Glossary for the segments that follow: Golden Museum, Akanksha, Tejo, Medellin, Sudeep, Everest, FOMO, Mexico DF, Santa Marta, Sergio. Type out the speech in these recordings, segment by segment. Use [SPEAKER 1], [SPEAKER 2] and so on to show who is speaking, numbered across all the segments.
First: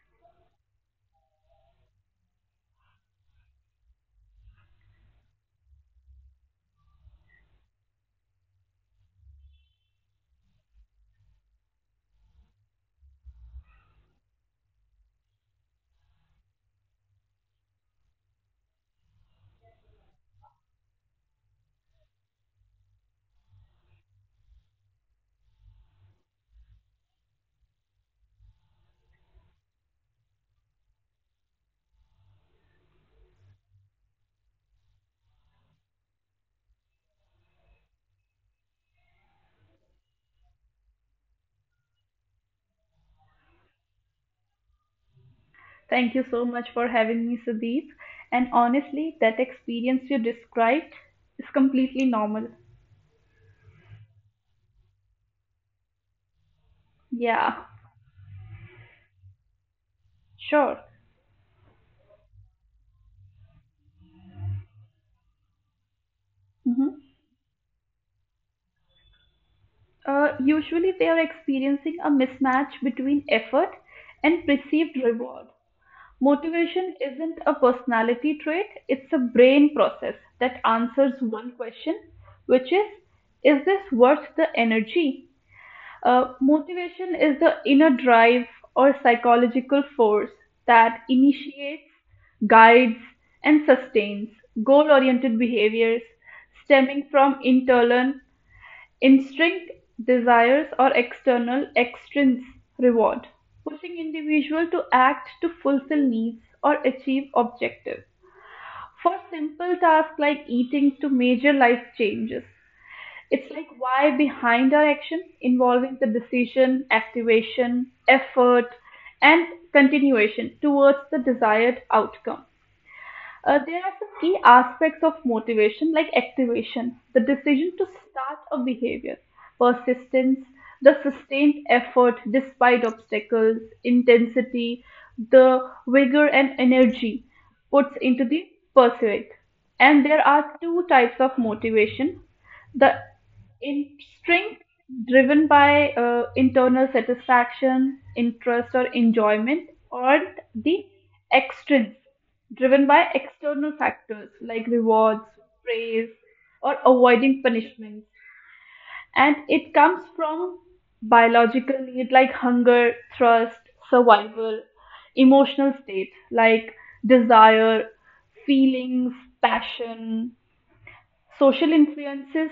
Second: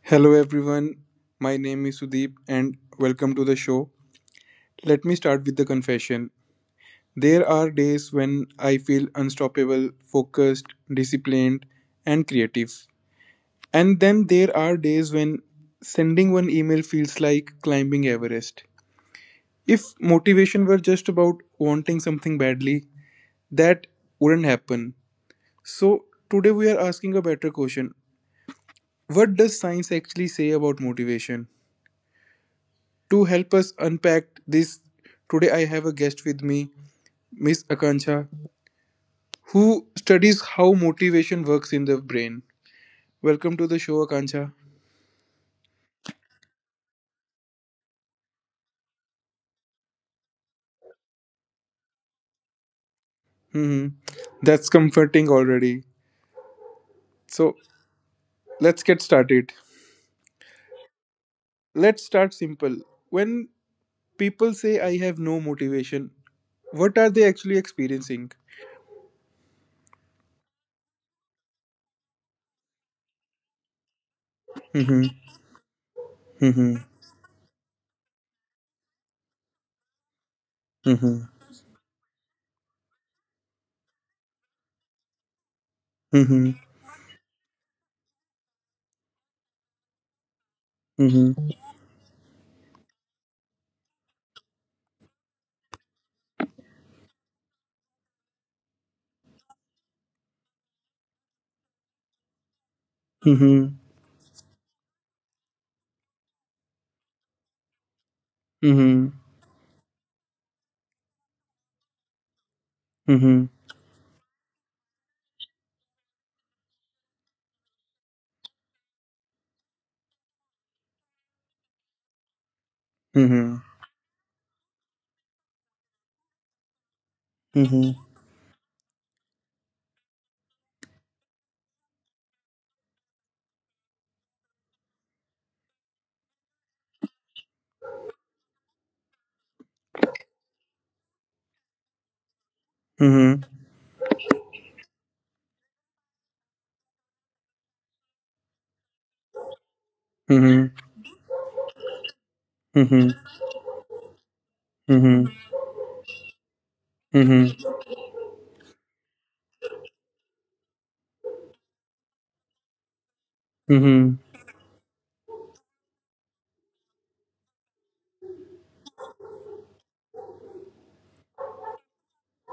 [SPEAKER 1] Hello everyone, my name is Sudeep and welcome to the show. Let me start with the confession. There are days when I feel unstoppable, focused, disciplined, and creative. And then there are days when sending one email feels like climbing Everest. If motivation were just about wanting something badly, that wouldn't happen. So today we are asking a better question: what does science actually say about motivation? To help us unpack this, today I have a guest with me, Miss Akanksha, who studies how motivation works in the brain. Welcome to the show, Akanksha.
[SPEAKER 2] Thank you so much for having me, Sudeep. And honestly, that experience you described is completely normal.
[SPEAKER 1] Hmm. That's comforting already.
[SPEAKER 2] Yeah,
[SPEAKER 1] So let's get started.
[SPEAKER 2] sure.
[SPEAKER 1] Let's start simple. When people say I have no motivation,
[SPEAKER 2] Mhm.
[SPEAKER 1] what are they actually experiencing?
[SPEAKER 2] Usually, we are experiencing a mismatch between effort and
[SPEAKER 1] Mm-hmm.
[SPEAKER 2] perceived reward.
[SPEAKER 1] Mm-hmm.
[SPEAKER 2] Motivation isn't a personality trait, it's a brain process that answers
[SPEAKER 1] Mm-hmm.
[SPEAKER 2] one question, which is this worth the energy?
[SPEAKER 1] Mm-hmm.
[SPEAKER 2] Motivation is the inner drive or psychological force that
[SPEAKER 1] Mm-hmm.
[SPEAKER 2] initiates, guides, and sustains goal oriented behaviors stemming from internal instinct, desires, or external extrinsic reward,
[SPEAKER 1] Mm-hmm.
[SPEAKER 2] pushing individual to act to fulfill needs or achieve objectives.
[SPEAKER 1] Mm-hmm.
[SPEAKER 2] For simple tasks like eating to major life changes,
[SPEAKER 1] Mm-hmm.
[SPEAKER 2] it's like why behind our action involving the decision, activation, effort, and continuation towards the desired outcome.
[SPEAKER 1] Mm-hmm.
[SPEAKER 2] There are some key aspects of motivation like activation, the decision to
[SPEAKER 1] Mm-hmm.
[SPEAKER 2] start a behavior, persistence, the sustained effort despite obstacles, intensity, the vigor and energy puts into the pursuit. And there are two types of motivation: the
[SPEAKER 1] Mm-hmm.
[SPEAKER 2] instinct driven by internal satisfaction, interest, or enjoyment, or
[SPEAKER 1] Mm-hmm.
[SPEAKER 2] the extrinsic driven by
[SPEAKER 1] Mm-hmm.
[SPEAKER 2] external factors like rewards,
[SPEAKER 1] Mhm.
[SPEAKER 2] praise, or avoiding
[SPEAKER 1] Mhm.
[SPEAKER 2] punishments. And it comes from biological need like hunger, thirst,
[SPEAKER 1] Mhm.
[SPEAKER 2] survival, emotional state like desire, feelings, passion; social influences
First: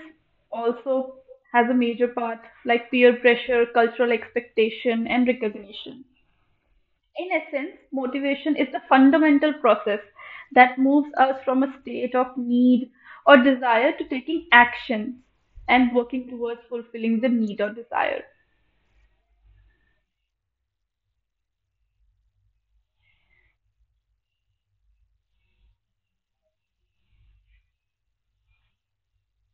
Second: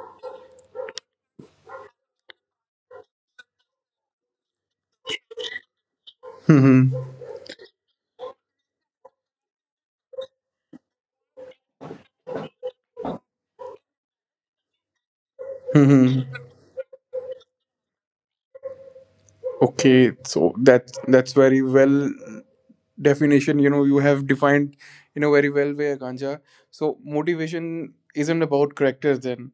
[SPEAKER 2] also has a major part like peer pressure, cultural expectation, and recognition.
[SPEAKER 1] Mhm.
[SPEAKER 2] In essence, motivation is the fundamental process that moves us from a state of need or desire to taking action and working
[SPEAKER 1] Mhm.
[SPEAKER 2] towards fulfilling the need or desire.
[SPEAKER 1] Okay, so that's very well definition. You know, you have defined in a very well way, Ganja. So motivation isn't about character then.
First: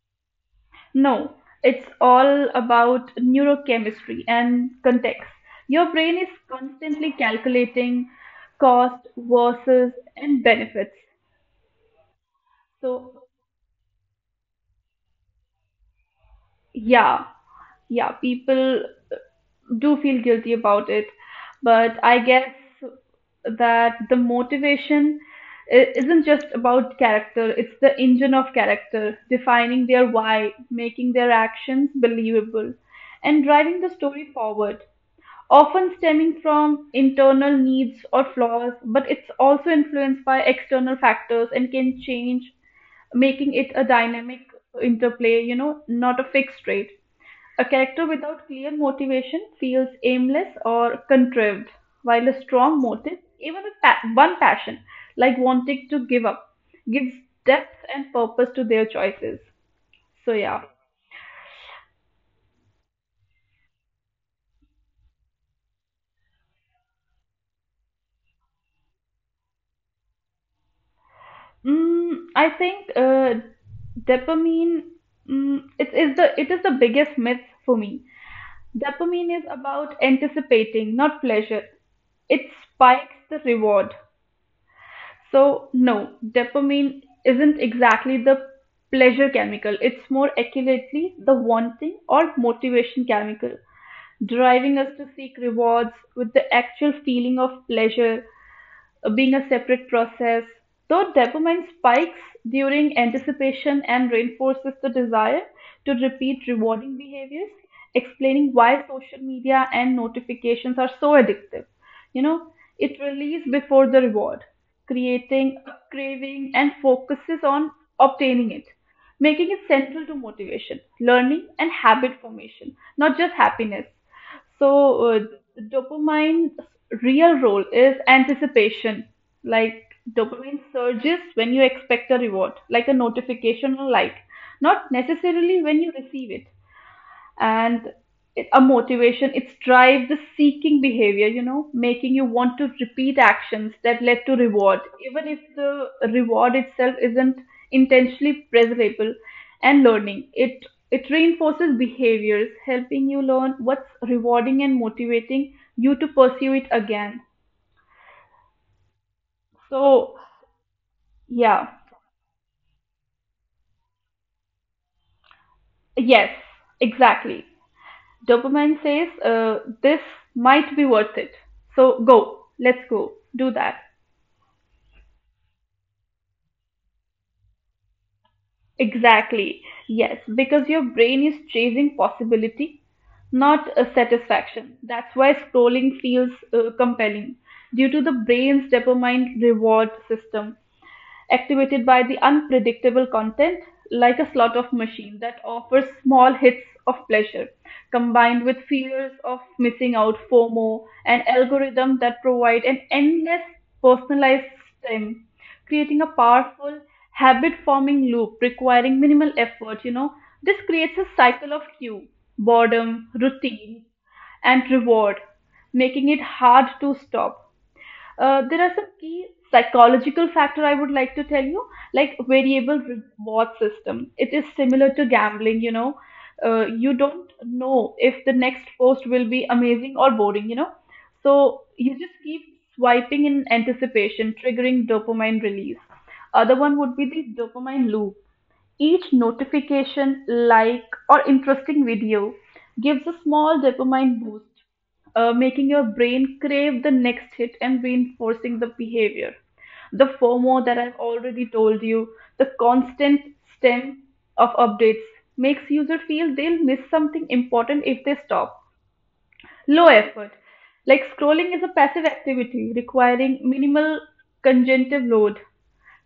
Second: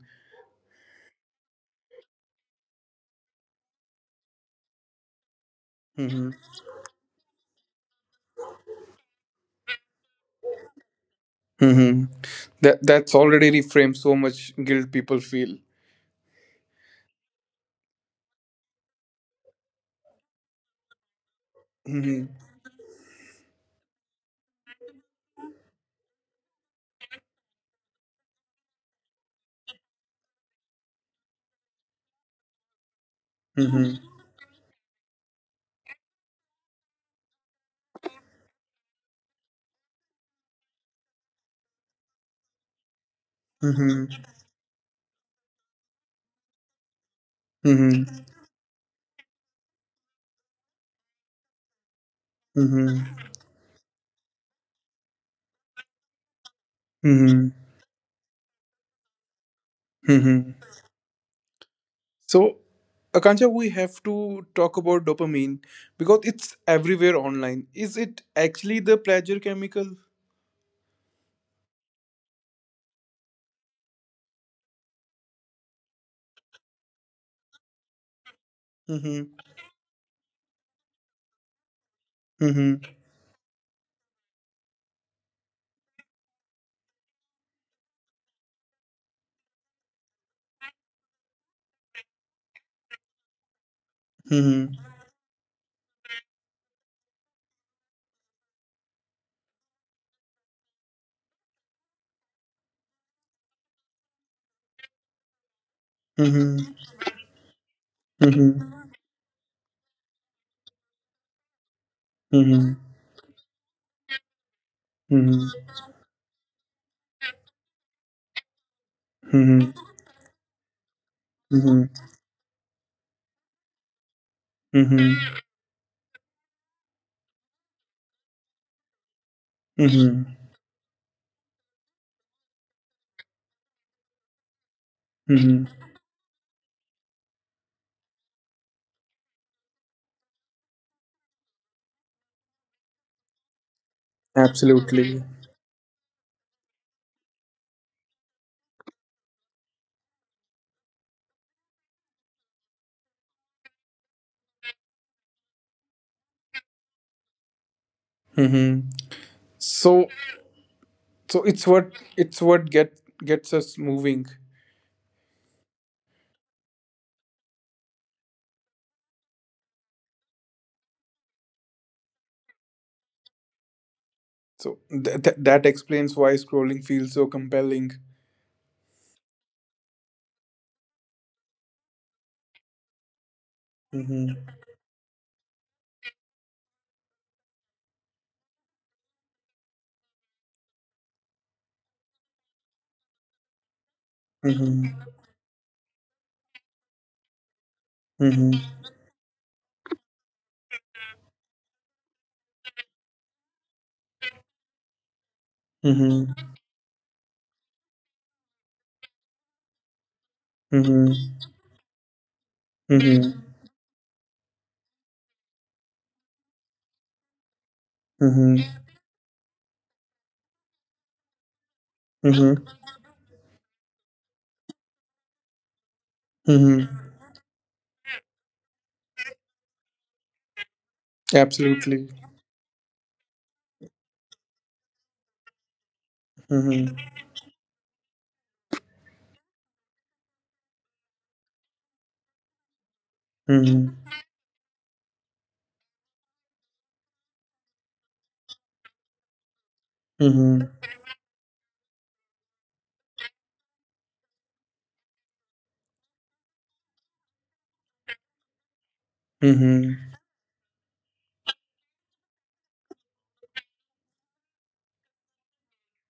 [SPEAKER 2] No, it's all about neurochemistry and context. Your brain is
[SPEAKER 1] Mhm.
[SPEAKER 2] constantly calculating cost versus and benefits.
[SPEAKER 1] Mhm. That's
[SPEAKER 2] So,
[SPEAKER 1] already reframed so much guilt people feel.
[SPEAKER 2] yeah, yeah, people do feel guilty about it, but I
[SPEAKER 1] Mhm.
[SPEAKER 2] guess that the motivation isn't just about character, it's the engine of character, defining their why, making their actions believable, and driving
[SPEAKER 1] Mhm.
[SPEAKER 2] the story forward. Often stemming from internal needs or flaws, but it's also influenced by external factors and can change, making it a
[SPEAKER 1] Mhm.
[SPEAKER 2] dynamic interplay, not a fixed rate. A character
[SPEAKER 1] Mhm.
[SPEAKER 2] without clear motivation feels aimless or contrived, while a strong
[SPEAKER 1] Mhm.
[SPEAKER 2] motive, even a one passion, like wanting to give up, gives
[SPEAKER 1] Mhm.
[SPEAKER 2] depth and purpose to their choices. So
[SPEAKER 1] Mhm.
[SPEAKER 2] yeah,
[SPEAKER 1] So, Akansha, we have to talk about dopamine because it's everywhere online. Is it actually the pleasure chemical?
[SPEAKER 2] mm, I think dopamine. Mm, it is the biggest myth for me.
[SPEAKER 1] Mm-hmm.
[SPEAKER 2] Dopamine is about anticipating, not pleasure. It
[SPEAKER 1] Mm-hmm.
[SPEAKER 2] spikes the reward. So, no, dopamine isn't exactly the pleasure chemical. It's more accurately the wanting or motivation chemical,
[SPEAKER 1] Mm-hmm.
[SPEAKER 2] driving us to seek rewards, with the actual feeling of pleasure being a separate process, though dopamine spikes during anticipation and reinforces the desire to repeat rewarding behaviors,
[SPEAKER 1] Mm-hmm.
[SPEAKER 2] explaining why
[SPEAKER 1] Mm-hmm.
[SPEAKER 2] social media and notifications are so addictive. You know,
[SPEAKER 1] Mm-hmm.
[SPEAKER 2] it releases before the reward, creating
[SPEAKER 1] Mm-hmm.
[SPEAKER 2] a craving and focuses on obtaining it, making it
[SPEAKER 1] Mm-hmm.
[SPEAKER 2] central to motivation, learning, and
[SPEAKER 1] Mm-hmm.
[SPEAKER 2] habit formation, not just happiness. So,
[SPEAKER 1] Mm-hmm.
[SPEAKER 2] dopamine's real role is anticipation. Like,
[SPEAKER 1] Mm-hmm.
[SPEAKER 2] dopamine surges when you expect a reward, like a notification or like, not necessarily
[SPEAKER 1] Mm-hmm.
[SPEAKER 2] when you receive it. And a motivation, it's drive the seeking behavior, you know, making you want to repeat actions that led to reward,
[SPEAKER 1] Absolutely.
[SPEAKER 2] even if the reward itself isn't intentionally pleasurable. And learning, it reinforces behaviors, helping you learn what's rewarding and motivating you to pursue it again.
[SPEAKER 1] Mm-hmm. So,
[SPEAKER 2] So
[SPEAKER 1] so
[SPEAKER 2] yeah,
[SPEAKER 1] it's what gets us moving.
[SPEAKER 2] yes, exactly, dopamine says, this might be worth it, so go, let's go do that.
[SPEAKER 1] So that explains why scrolling feels so compelling.
[SPEAKER 2] Exactly. Yes, because your brain is chasing possibility, not a
[SPEAKER 1] Mm-hmm.
[SPEAKER 2] satisfaction. That's why scrolling feels compelling due to the brain's dopamine reward system, activated by the unpredictable content, like a slot of
[SPEAKER 1] Mm-hmm.
[SPEAKER 2] machine that offers small hits of pleasure, combined
[SPEAKER 1] Mm-hmm.
[SPEAKER 2] with fears of missing out, FOMO, and algorithm that provide an endless personalized stem, creating a
[SPEAKER 1] Mm-hmm.
[SPEAKER 2] powerful habit forming loop requiring minimal effort, you know. This creates a
[SPEAKER 1] Mm-hmm.
[SPEAKER 2] cycle of cue, boredom,
[SPEAKER 1] Mm-hmm.
[SPEAKER 2] routine, and reward, making it hard to stop. There are some
[SPEAKER 1] Mm-hmm.
[SPEAKER 2] key psychological factor I would like to tell you, like variable
[SPEAKER 1] Mm-hmm.
[SPEAKER 2] reward system. It is similar to gambling, you know. You
[SPEAKER 1] Mm-hmm.
[SPEAKER 2] don't know if the next post will be amazing or boring, you know. So you just
[SPEAKER 1] Absolutely.
[SPEAKER 2] keep swiping in anticipation, triggering dopamine release. Other one would be
[SPEAKER 1] Mm-hmm.
[SPEAKER 2] the dopamine loop. Each notification, like, or interesting video gives a small
[SPEAKER 1] Mm-hmm.
[SPEAKER 2] dopamine boost, making your brain crave the next hit and reinforcing the behavior. The FOMO
[SPEAKER 1] Mm-hmm.
[SPEAKER 2] that I've already told you, the constant stem of updates makes user feel they'll miss something important if they stop. Low
[SPEAKER 1] Mm-hmm.
[SPEAKER 2] effort. Like scrolling is a passive activity requiring minimal cognitive load,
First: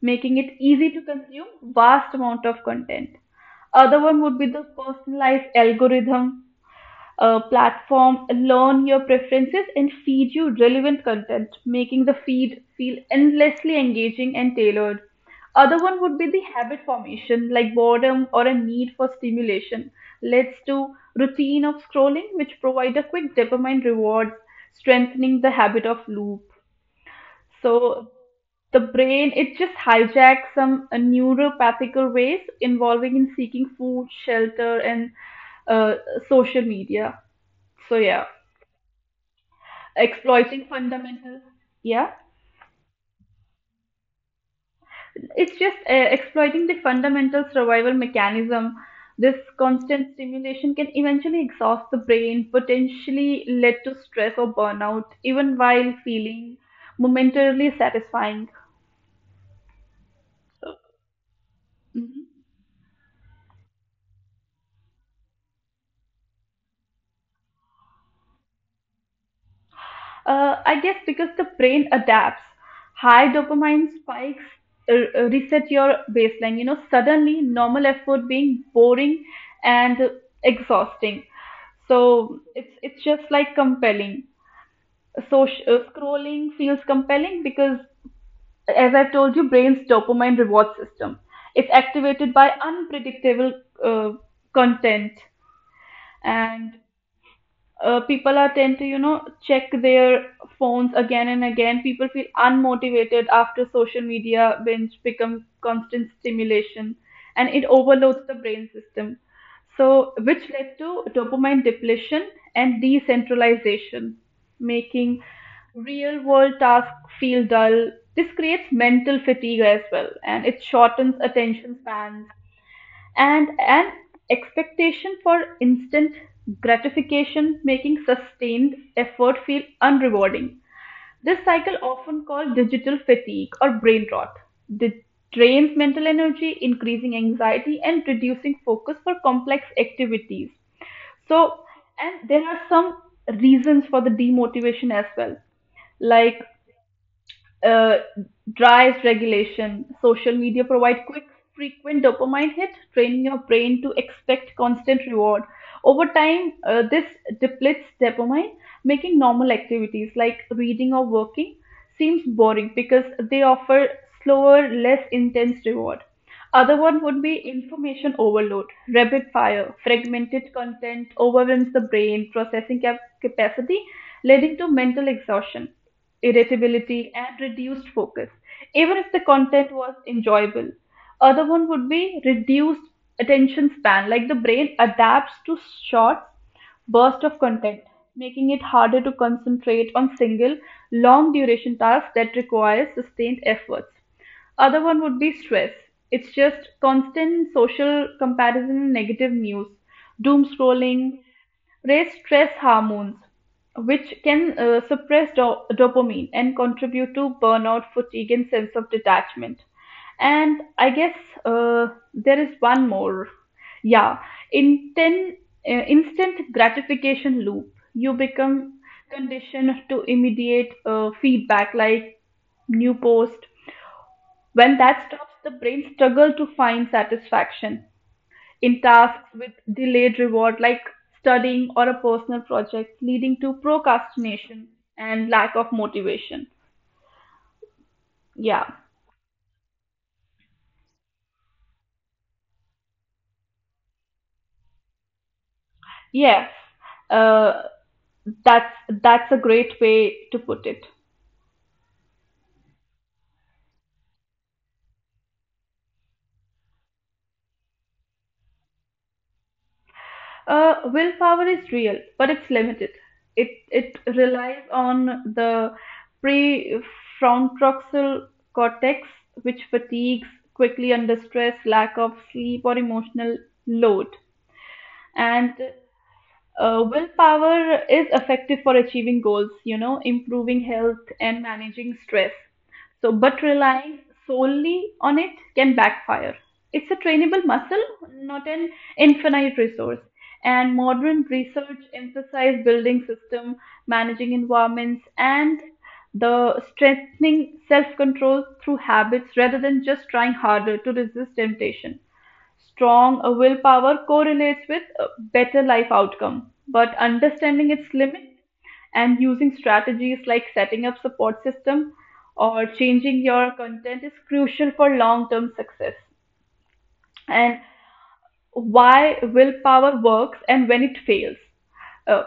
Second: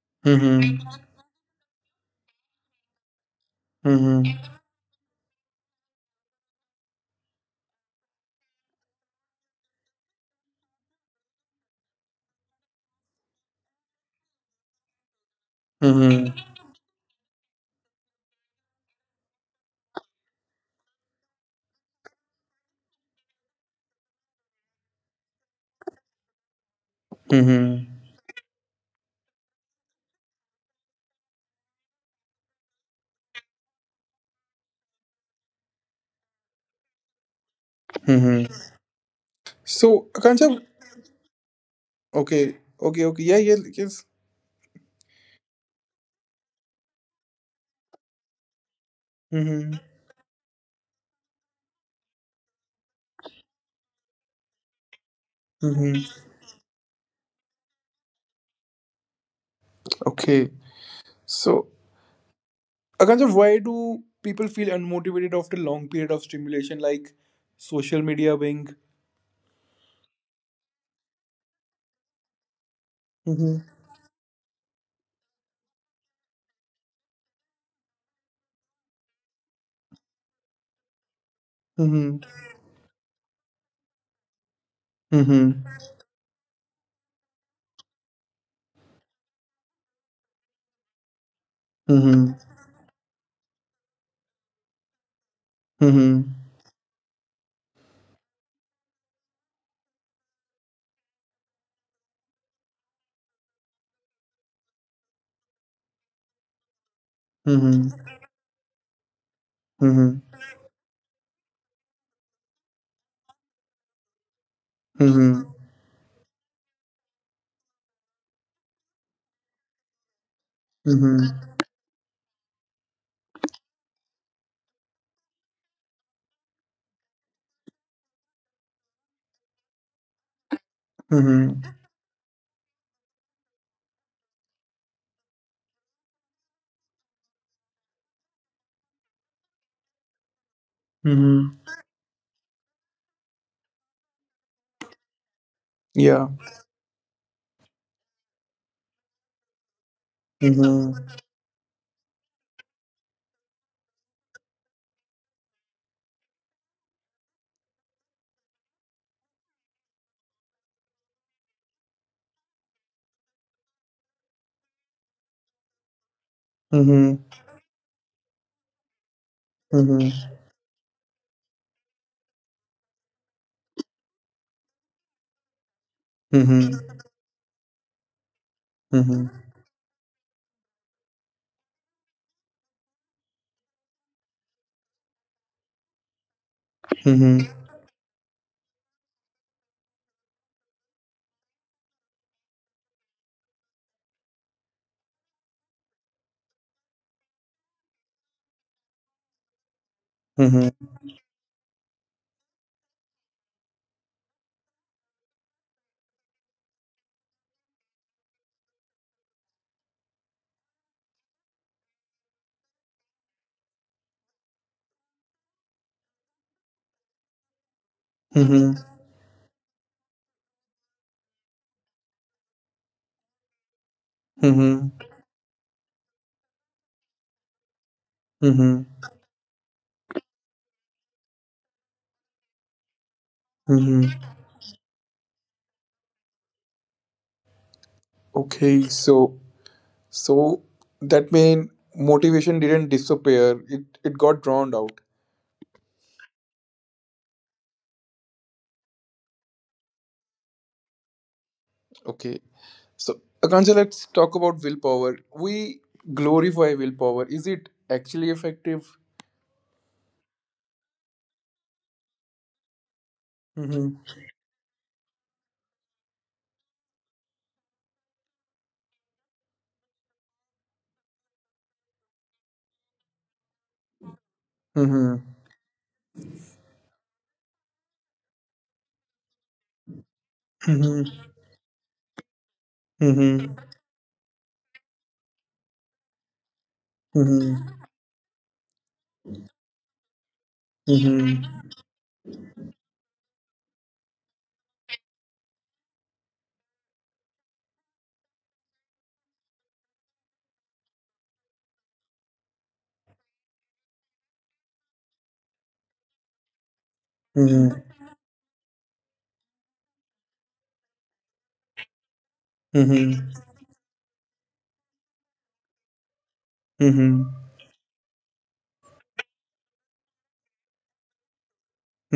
[SPEAKER 2] making it
[SPEAKER 1] Mm-hmm.
[SPEAKER 2] easy to consume vast amount of content. Other one would be
[SPEAKER 1] Mm-hmm.
[SPEAKER 2] the personalized algorithm. A platform learn your preferences and feed you relevant content, making the feed feel endlessly engaging and tailored. Other one would be the
[SPEAKER 1] Mm-hmm.
[SPEAKER 2] habit formation, like boredom or a need for stimulation, leads to routine of scrolling, which provide a quick dopamine reward, strengthening the habit of loop.
[SPEAKER 1] Mm-hmm.
[SPEAKER 2] So the brain, it just hijacks some neuropathical ways involving in seeking food shelter and uh, social media, so yeah,
[SPEAKER 1] Mm-hmm. So, Akansha,
[SPEAKER 2] exploiting fundamental, yeah,
[SPEAKER 1] okay, okay, okay, yeah, yeah, yes.
[SPEAKER 2] it's just exploiting the fundamental survival mechanism. This
[SPEAKER 1] Mm-hmm.
[SPEAKER 2] constant stimulation can eventually exhaust the brain, potentially lead to stress or burnout even while
[SPEAKER 1] Mm-hmm.
[SPEAKER 2] feeling momentarily satisfying.
[SPEAKER 1] Okay. So, Akansha, why do people feel unmotivated after long period of stimulation like social media being?
[SPEAKER 2] I guess because the brain adapts. High
[SPEAKER 1] Mm-hmm.
[SPEAKER 2] dopamine spikes reset your baseline. You know, suddenly normal effort being boring and exhausting.
[SPEAKER 1] Mm-hmm.
[SPEAKER 2] So it's just like compelling. So
[SPEAKER 1] Mm-hmm.
[SPEAKER 2] scrolling feels compelling because, as I've told you, brain's dopamine reward system. It's activated
[SPEAKER 1] Mm-hmm.
[SPEAKER 2] by unpredictable uh, content,
[SPEAKER 1] Mm-hmm.
[SPEAKER 2] and people are tend to, you know, check their phones again and again. People feel unmotivated after social media binge becomes constant stimulation, and it overloads
[SPEAKER 1] Mm-hmm.
[SPEAKER 2] the brain system, so
[SPEAKER 1] Mm-hmm.
[SPEAKER 2] which led to dopamine depletion and decentralization, making
[SPEAKER 1] Mm-hmm.
[SPEAKER 2] real world tasks feel dull. This creates mental fatigue as well, and it shortens
[SPEAKER 1] Mm-hmm.
[SPEAKER 2] attention spans and an expectation for instant gratification, making sustained effort feel unrewarding. This cycle,
[SPEAKER 1] Mm-hmm.
[SPEAKER 2] often called digital fatigue or brain rot, de- drains mental energy, increasing anxiety, and reducing focus for complex activities. So,
[SPEAKER 1] Mm-hmm.
[SPEAKER 2] and there are some reasons for the demotivation as well, like
[SPEAKER 1] Yeah.
[SPEAKER 2] uh, drives regulation. Social media provide
[SPEAKER 1] Mhm.
[SPEAKER 2] quick, frequent dopamine hit, training your brain to expect constant reward. Over time, this depletes dopamine, making normal activities like reading or working seems boring because they offer slower, less intense reward. Other one would be
[SPEAKER 1] Mhm.
[SPEAKER 2] information overload, rapid fire,
[SPEAKER 1] Mhm.
[SPEAKER 2] fragmented content overwhelms the brain processing capacity, leading to mental exhaustion,
[SPEAKER 1] Mhm.
[SPEAKER 2] irritability, and reduced focus, even if the
[SPEAKER 1] Mhm.
[SPEAKER 2] content was enjoyable. Other one would be reduced attention span, like the brain adapts to short bursts of
[SPEAKER 1] Mhm.
[SPEAKER 2] content, making it harder to concentrate on single, long duration tasks that require sustained efforts. Other one would be stress. It's just constant social comparison and negative news, doom
[SPEAKER 1] Mhm.
[SPEAKER 2] scrolling, raise stress hormones, which can suppress dopamine and contribute to burnout, fatigue, and sense of detachment. And I guess uh, there is one more. Yeah, inten- instant gratification loop. You become
[SPEAKER 1] Mhm.
[SPEAKER 2] conditioned to immediate feedback, like new post. When
[SPEAKER 1] Mhm.
[SPEAKER 2] that stops, the brain struggles to find satisfaction in
[SPEAKER 1] Mhm.
[SPEAKER 2] tasks with delayed reward, like studying or a personal project, leading to
[SPEAKER 1] Mhm.
[SPEAKER 2] procrastination and lack of motivation. Yeah,
[SPEAKER 1] Okay, so so that mean motivation didn't disappear. It got drowned out.
[SPEAKER 2] yes, uh, that's that's a great way to put it.
[SPEAKER 1] Okay. So Akansha, let's talk about willpower. We glorify willpower. Is it actually effective?
[SPEAKER 2] Willpower is real, but it's limited. It
[SPEAKER 1] Mm-hmm.
[SPEAKER 2] relies on the prefrontal cortex, which fatigues quickly under stress, lack of sleep, or emotional load.
[SPEAKER 1] Mm-hmm.
[SPEAKER 2] And willpower is effective for achieving goals, you know, improving health and
[SPEAKER 1] Mm-hmm.
[SPEAKER 2] managing stress. So, but
[SPEAKER 1] Mm-hmm.
[SPEAKER 2] relying solely on it can backfire. It's a trainable muscle,
[SPEAKER 1] Mm-hmm.
[SPEAKER 2] not an infinite resource. And modern
[SPEAKER 1] Mm-hmm.
[SPEAKER 2] research emphasizes building system, managing environments, and the strengthening self-control through habits rather than just trying harder to resist temptation. Strong willpower correlates with a better life outcome, but understanding
[SPEAKER 1] Mm-hmm.
[SPEAKER 2] its limit and using strategies like setting up support system or changing
[SPEAKER 1] Mm-hmm.
[SPEAKER 2] your content is crucial for long-term success.
[SPEAKER 1] Mm-hmm.
[SPEAKER 2] And why willpower works and when it fails. Uh,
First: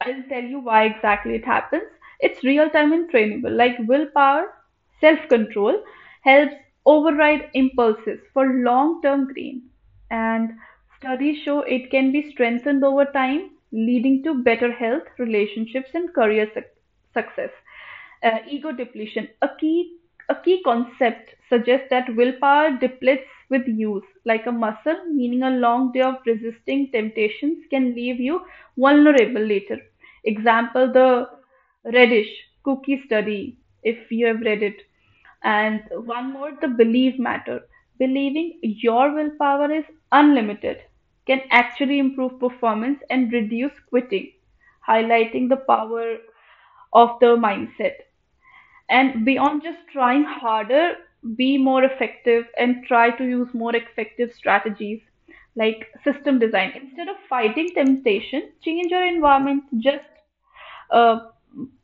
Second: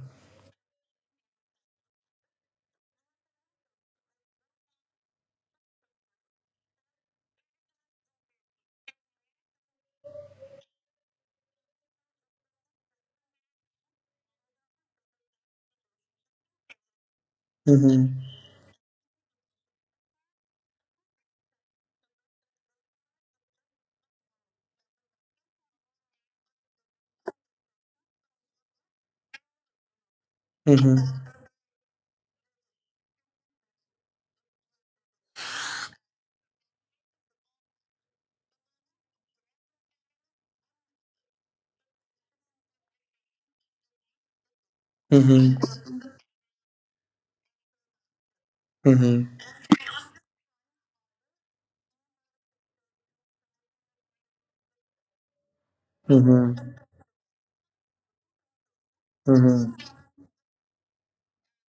[SPEAKER 2] I'll tell you why exactly it happens. It's real time and trainable, like willpower, self control helps override impulses for long term gain. And studies show it can be strengthened over time, leading to better health, relationships, and career success.
[SPEAKER 1] Mm-hmm.
[SPEAKER 2] Ego depletion. A key concept suggests that willpower depletes with use, like a muscle, meaning a long day of resisting temptations can leave you vulnerable later. Example, the
[SPEAKER 1] Mm-hmm.
[SPEAKER 2] reddish cookie study, if you have read it. And one more, the belief matter. Believing your willpower is unlimited can actually improve performance and reduce quitting, highlighting the
[SPEAKER 1] Mhm.
[SPEAKER 2] power of the mindset. And
[SPEAKER 1] Mhm.
[SPEAKER 2] beyond just trying harder, be more effective and try to use more effective strategies like system
[SPEAKER 1] Mhm.
[SPEAKER 2] design. Instead of fighting temptation, change your environment.
[SPEAKER 1] Mhm.
[SPEAKER 2] Just uh,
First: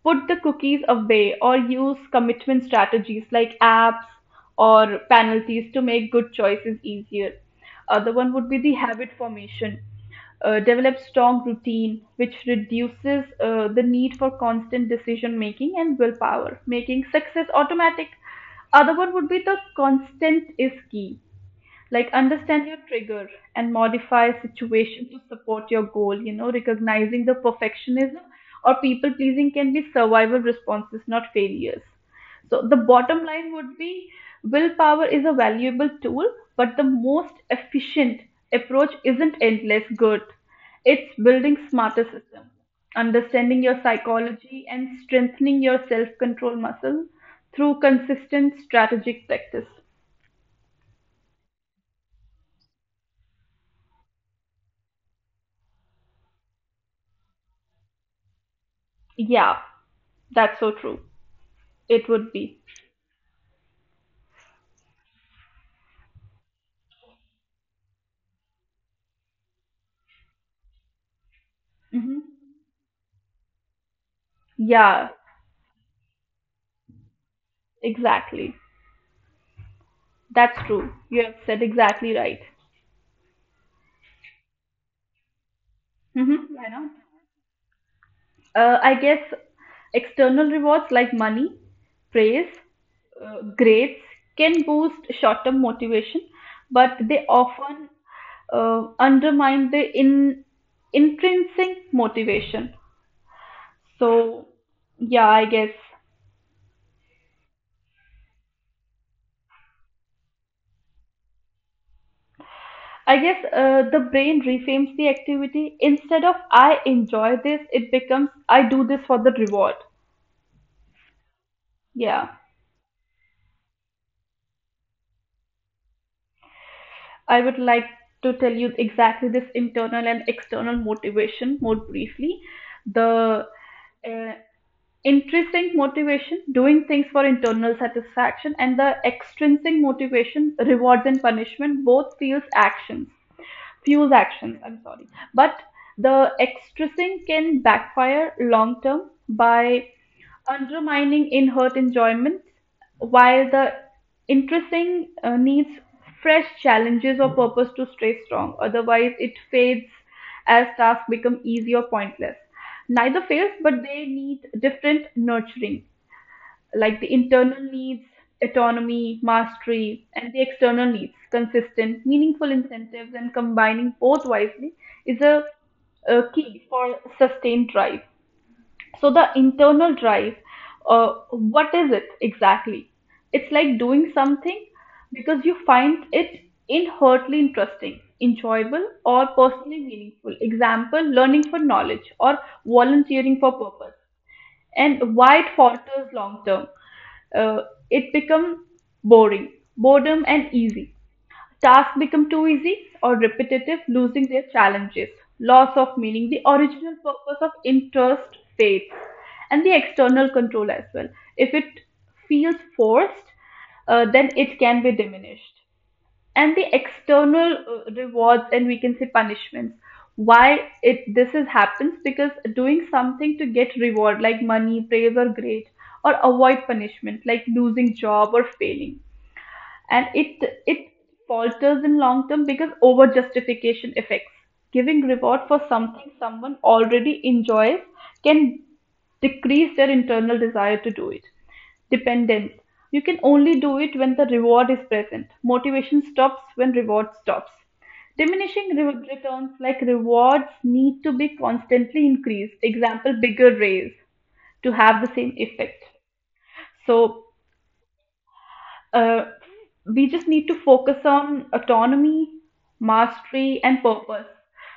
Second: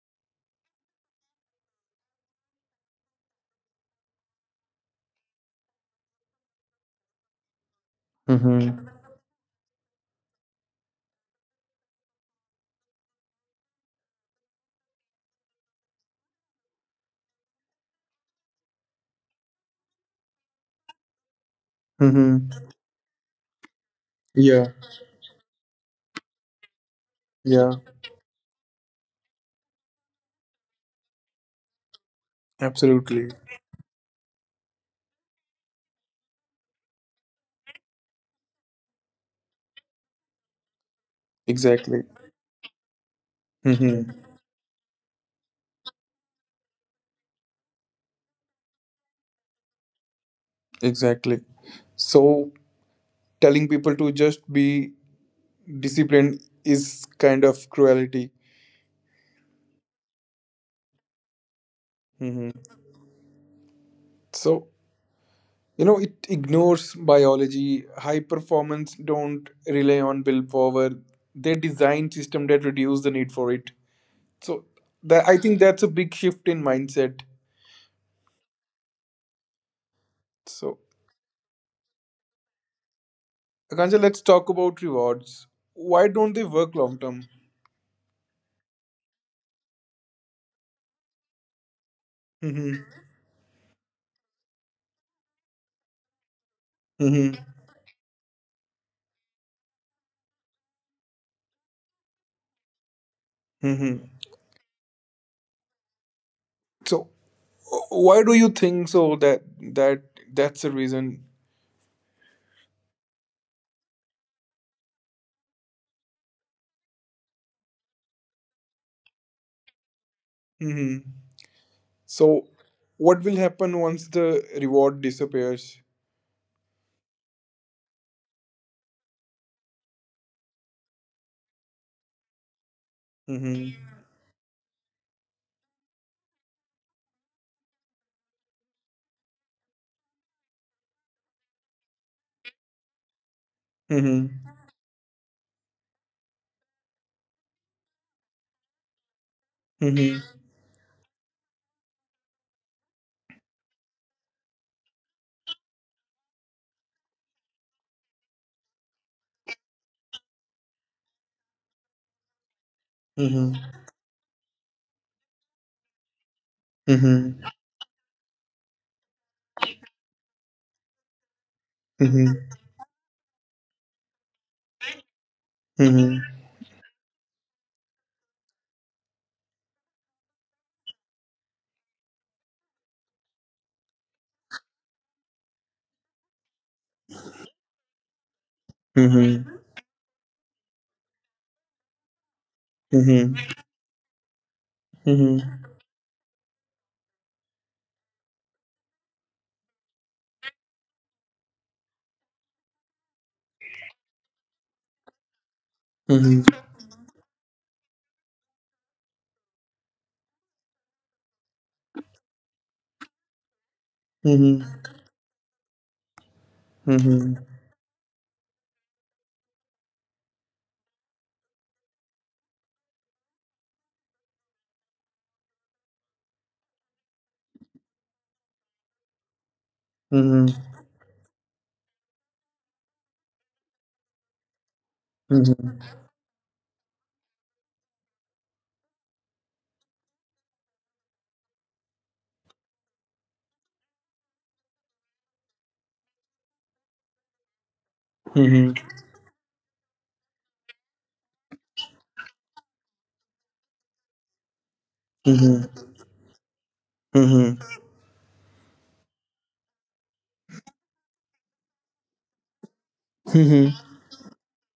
[SPEAKER 2] put the cookies away or use commitment strategies like apps or penalties to make good choices easier. Other one would be
[SPEAKER 1] Mhm.
[SPEAKER 2] the habit formation. Develop strong routine which reduces the need for constant decision making and willpower, making success automatic. Other one would be the constant is key, like
[SPEAKER 1] Mhm.
[SPEAKER 2] understand your trigger and modify
[SPEAKER 1] Yeah.
[SPEAKER 2] situation to support your goal, recognizing the
[SPEAKER 1] Yeah.
[SPEAKER 2] perfectionism or people pleasing can be survival responses, not failures. So the bottom
[SPEAKER 1] Absolutely.
[SPEAKER 2] line would be, willpower is a valuable tool, but the most efficient approach isn't endless good, it's building smarter
[SPEAKER 1] Exactly.
[SPEAKER 2] systems, understanding your
[SPEAKER 1] Mhm.
[SPEAKER 2] psychology and strengthening your self-control muscle through consistent strategic practice.
[SPEAKER 1] Exactly. So telling people to just be disciplined is kind of cruelty.
[SPEAKER 2] Yeah, that's so true, it would
[SPEAKER 1] Mhm.
[SPEAKER 2] be.
[SPEAKER 1] So it ignores biology. High performance don't rely on willpower. They design
[SPEAKER 2] Mm-hmm.
[SPEAKER 1] system that reduce the need for it. So
[SPEAKER 2] Yeah,
[SPEAKER 1] that, I think that's a big shift in mindset.
[SPEAKER 2] exactly. That's
[SPEAKER 1] So
[SPEAKER 2] true. You have said exactly right.
[SPEAKER 1] Akansha, let's talk about rewards. Why don't they
[SPEAKER 2] Hmm, I
[SPEAKER 1] work
[SPEAKER 2] know.
[SPEAKER 1] long term?
[SPEAKER 2] I guess external rewards like money, praise,
[SPEAKER 1] Hmm.
[SPEAKER 2] grades can boost short term motivation, but they
[SPEAKER 1] Hmm.
[SPEAKER 2] often undermine the intrinsic motivation.
[SPEAKER 1] Hmm.
[SPEAKER 2] So, yeah, I guess
[SPEAKER 1] So, why do you think so that that's the reason?
[SPEAKER 2] I guess uh, the brain reframes the activity. Instead of I enjoy this, it becomes I do this for the reward.
[SPEAKER 1] Hmm.
[SPEAKER 2] Yeah.
[SPEAKER 1] So what will happen once the reward disappears?
[SPEAKER 2] I would like to tell you exactly this internal and external motivation more briefly. The
[SPEAKER 1] Hmm.
[SPEAKER 2] uh, intrinsic motivation, doing things for internal satisfaction, and the extrinsic motivation, rewards and punishment, both fuels actions. Fuels
[SPEAKER 1] Hmm.
[SPEAKER 2] actions, I'm sorry. But the extrinsic can backfire long term by
[SPEAKER 1] Hmm.
[SPEAKER 2] undermining in her enjoyment, while the interesting needs fresh challenges or purpose to stay strong. Otherwise, it fades as tasks become easy or pointless. Neither fails,
[SPEAKER 1] Hmm.
[SPEAKER 2] but they need different nurturing, like the
[SPEAKER 1] Hmm.
[SPEAKER 2] internal needs, autonomy, mastery, and the external needs,
[SPEAKER 1] Hmm.
[SPEAKER 2] consistent,
[SPEAKER 1] Hmm.
[SPEAKER 2] meaningful incentives, and combining both wisely is a,
[SPEAKER 1] Hmm.
[SPEAKER 2] a key for sustained drive. So the internal drive, what is it exactly? It's like doing something because you find it inherently interesting, enjoyable,
[SPEAKER 1] Hmm.
[SPEAKER 2] or
[SPEAKER 1] Hmm.
[SPEAKER 2] personally meaningful. Example, learning for knowledge or
[SPEAKER 1] Hmm.
[SPEAKER 2] volunteering for purpose. And why it
[SPEAKER 1] Hmm.
[SPEAKER 2] falters long term? Uh, it becomes boring, boredom, and easy. Tasks become too easy or repetitive, losing their challenges, loss of
[SPEAKER 1] Hmm.
[SPEAKER 2] meaning, the original purpose of interest fades, and the external control as well. If it feels forced,
[SPEAKER 1] Hmm.
[SPEAKER 2] then
[SPEAKER 1] Hmm. Hmm.
[SPEAKER 2] it
[SPEAKER 1] Hmm.
[SPEAKER 2] can be diminished. And the
[SPEAKER 1] Hmm. Hmm.
[SPEAKER 2] external rewards and we can say punishments. Why it this is happens because doing something to get reward like money, praise or grade, or avoid punishment like losing job or failing, and it falters in long term because over justification effects, giving reward for something someone already enjoys can decrease their internal desire to do it. Dependence, you can only do it when the reward is present, motivation stops when reward stops. Diminishing returns, like rewards need to be constantly increased, example bigger raise to have the same effect. So uh, we just need to focus on autonomy, mastery, and purpose.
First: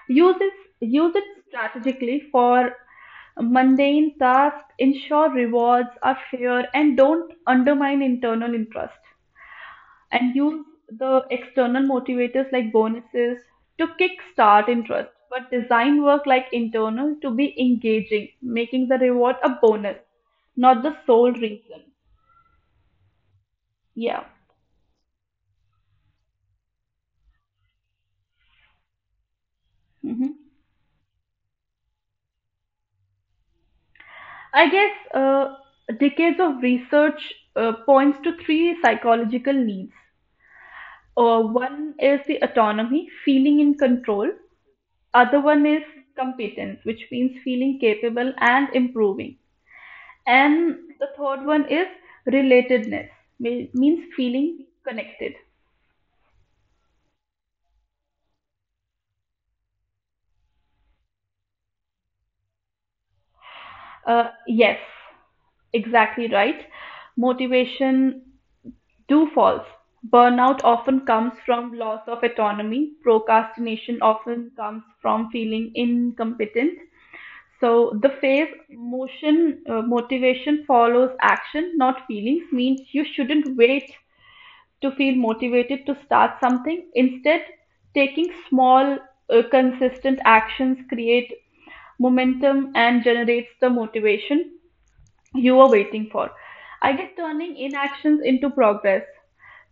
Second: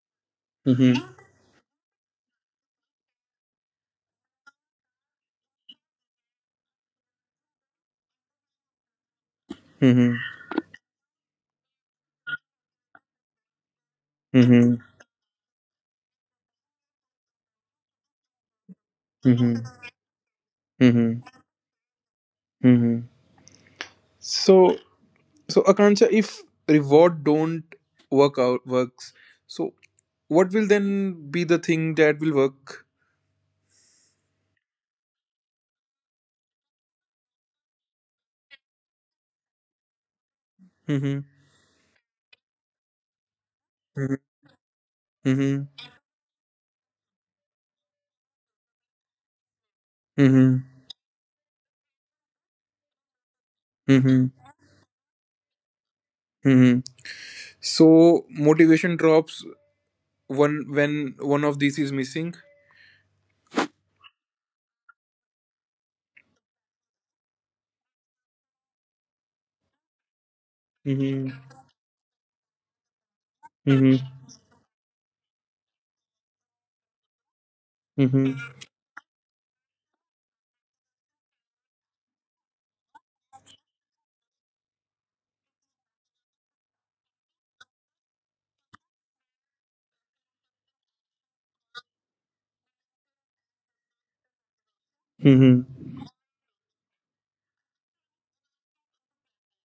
[SPEAKER 2] Use it, use it strategically for mundane tasks, ensure rewards are fair, and don't undermine internal interest.
[SPEAKER 1] Hmm. Hmm.
[SPEAKER 2] And use the external motivators like bonuses to kickstart
[SPEAKER 1] Hmm.
[SPEAKER 2] interest, but design work like internal to be engaging, making the reward a
[SPEAKER 1] Mm-hmm.
[SPEAKER 2] bonus, not the
[SPEAKER 1] Mm-hmm.
[SPEAKER 2] sole reason.
[SPEAKER 1] Mm-hmm.
[SPEAKER 2] Yeah.
[SPEAKER 1] So Akansha, if reward don't works, so
[SPEAKER 2] Mhm.
[SPEAKER 1] what will then be the thing that will work?
[SPEAKER 2] I guess decades of research points to three psychological needs.
[SPEAKER 1] Mm-hmm.
[SPEAKER 2] One is the autonomy, feeling in control. Other one
[SPEAKER 1] Mm-hmm.
[SPEAKER 2] is competence, which means feeling capable and improving.
[SPEAKER 1] Mm-hmm.
[SPEAKER 2] And the third one is relatedness, means
[SPEAKER 1] Mm-hmm.
[SPEAKER 2] feeling connected.
[SPEAKER 1] Mm-hmm. So motivation drops one when one of these is missing.
[SPEAKER 2] Yes, exactly right. Motivation do false: burnout often comes
[SPEAKER 1] Mm-hmm.
[SPEAKER 2] from loss of autonomy, procrastination
[SPEAKER 1] Mm-hmm.
[SPEAKER 2] often comes from feeling incompetent. So the
[SPEAKER 1] Mm-hmm.
[SPEAKER 2] phase motion motivation follows action, not feelings, means you shouldn't wait to feel motivated to start something. Instead, taking small, consistent actions create momentum and generates the motivation you were waiting
[SPEAKER 1] Mm-hmm.
[SPEAKER 2] for. I get turning inactions into progress.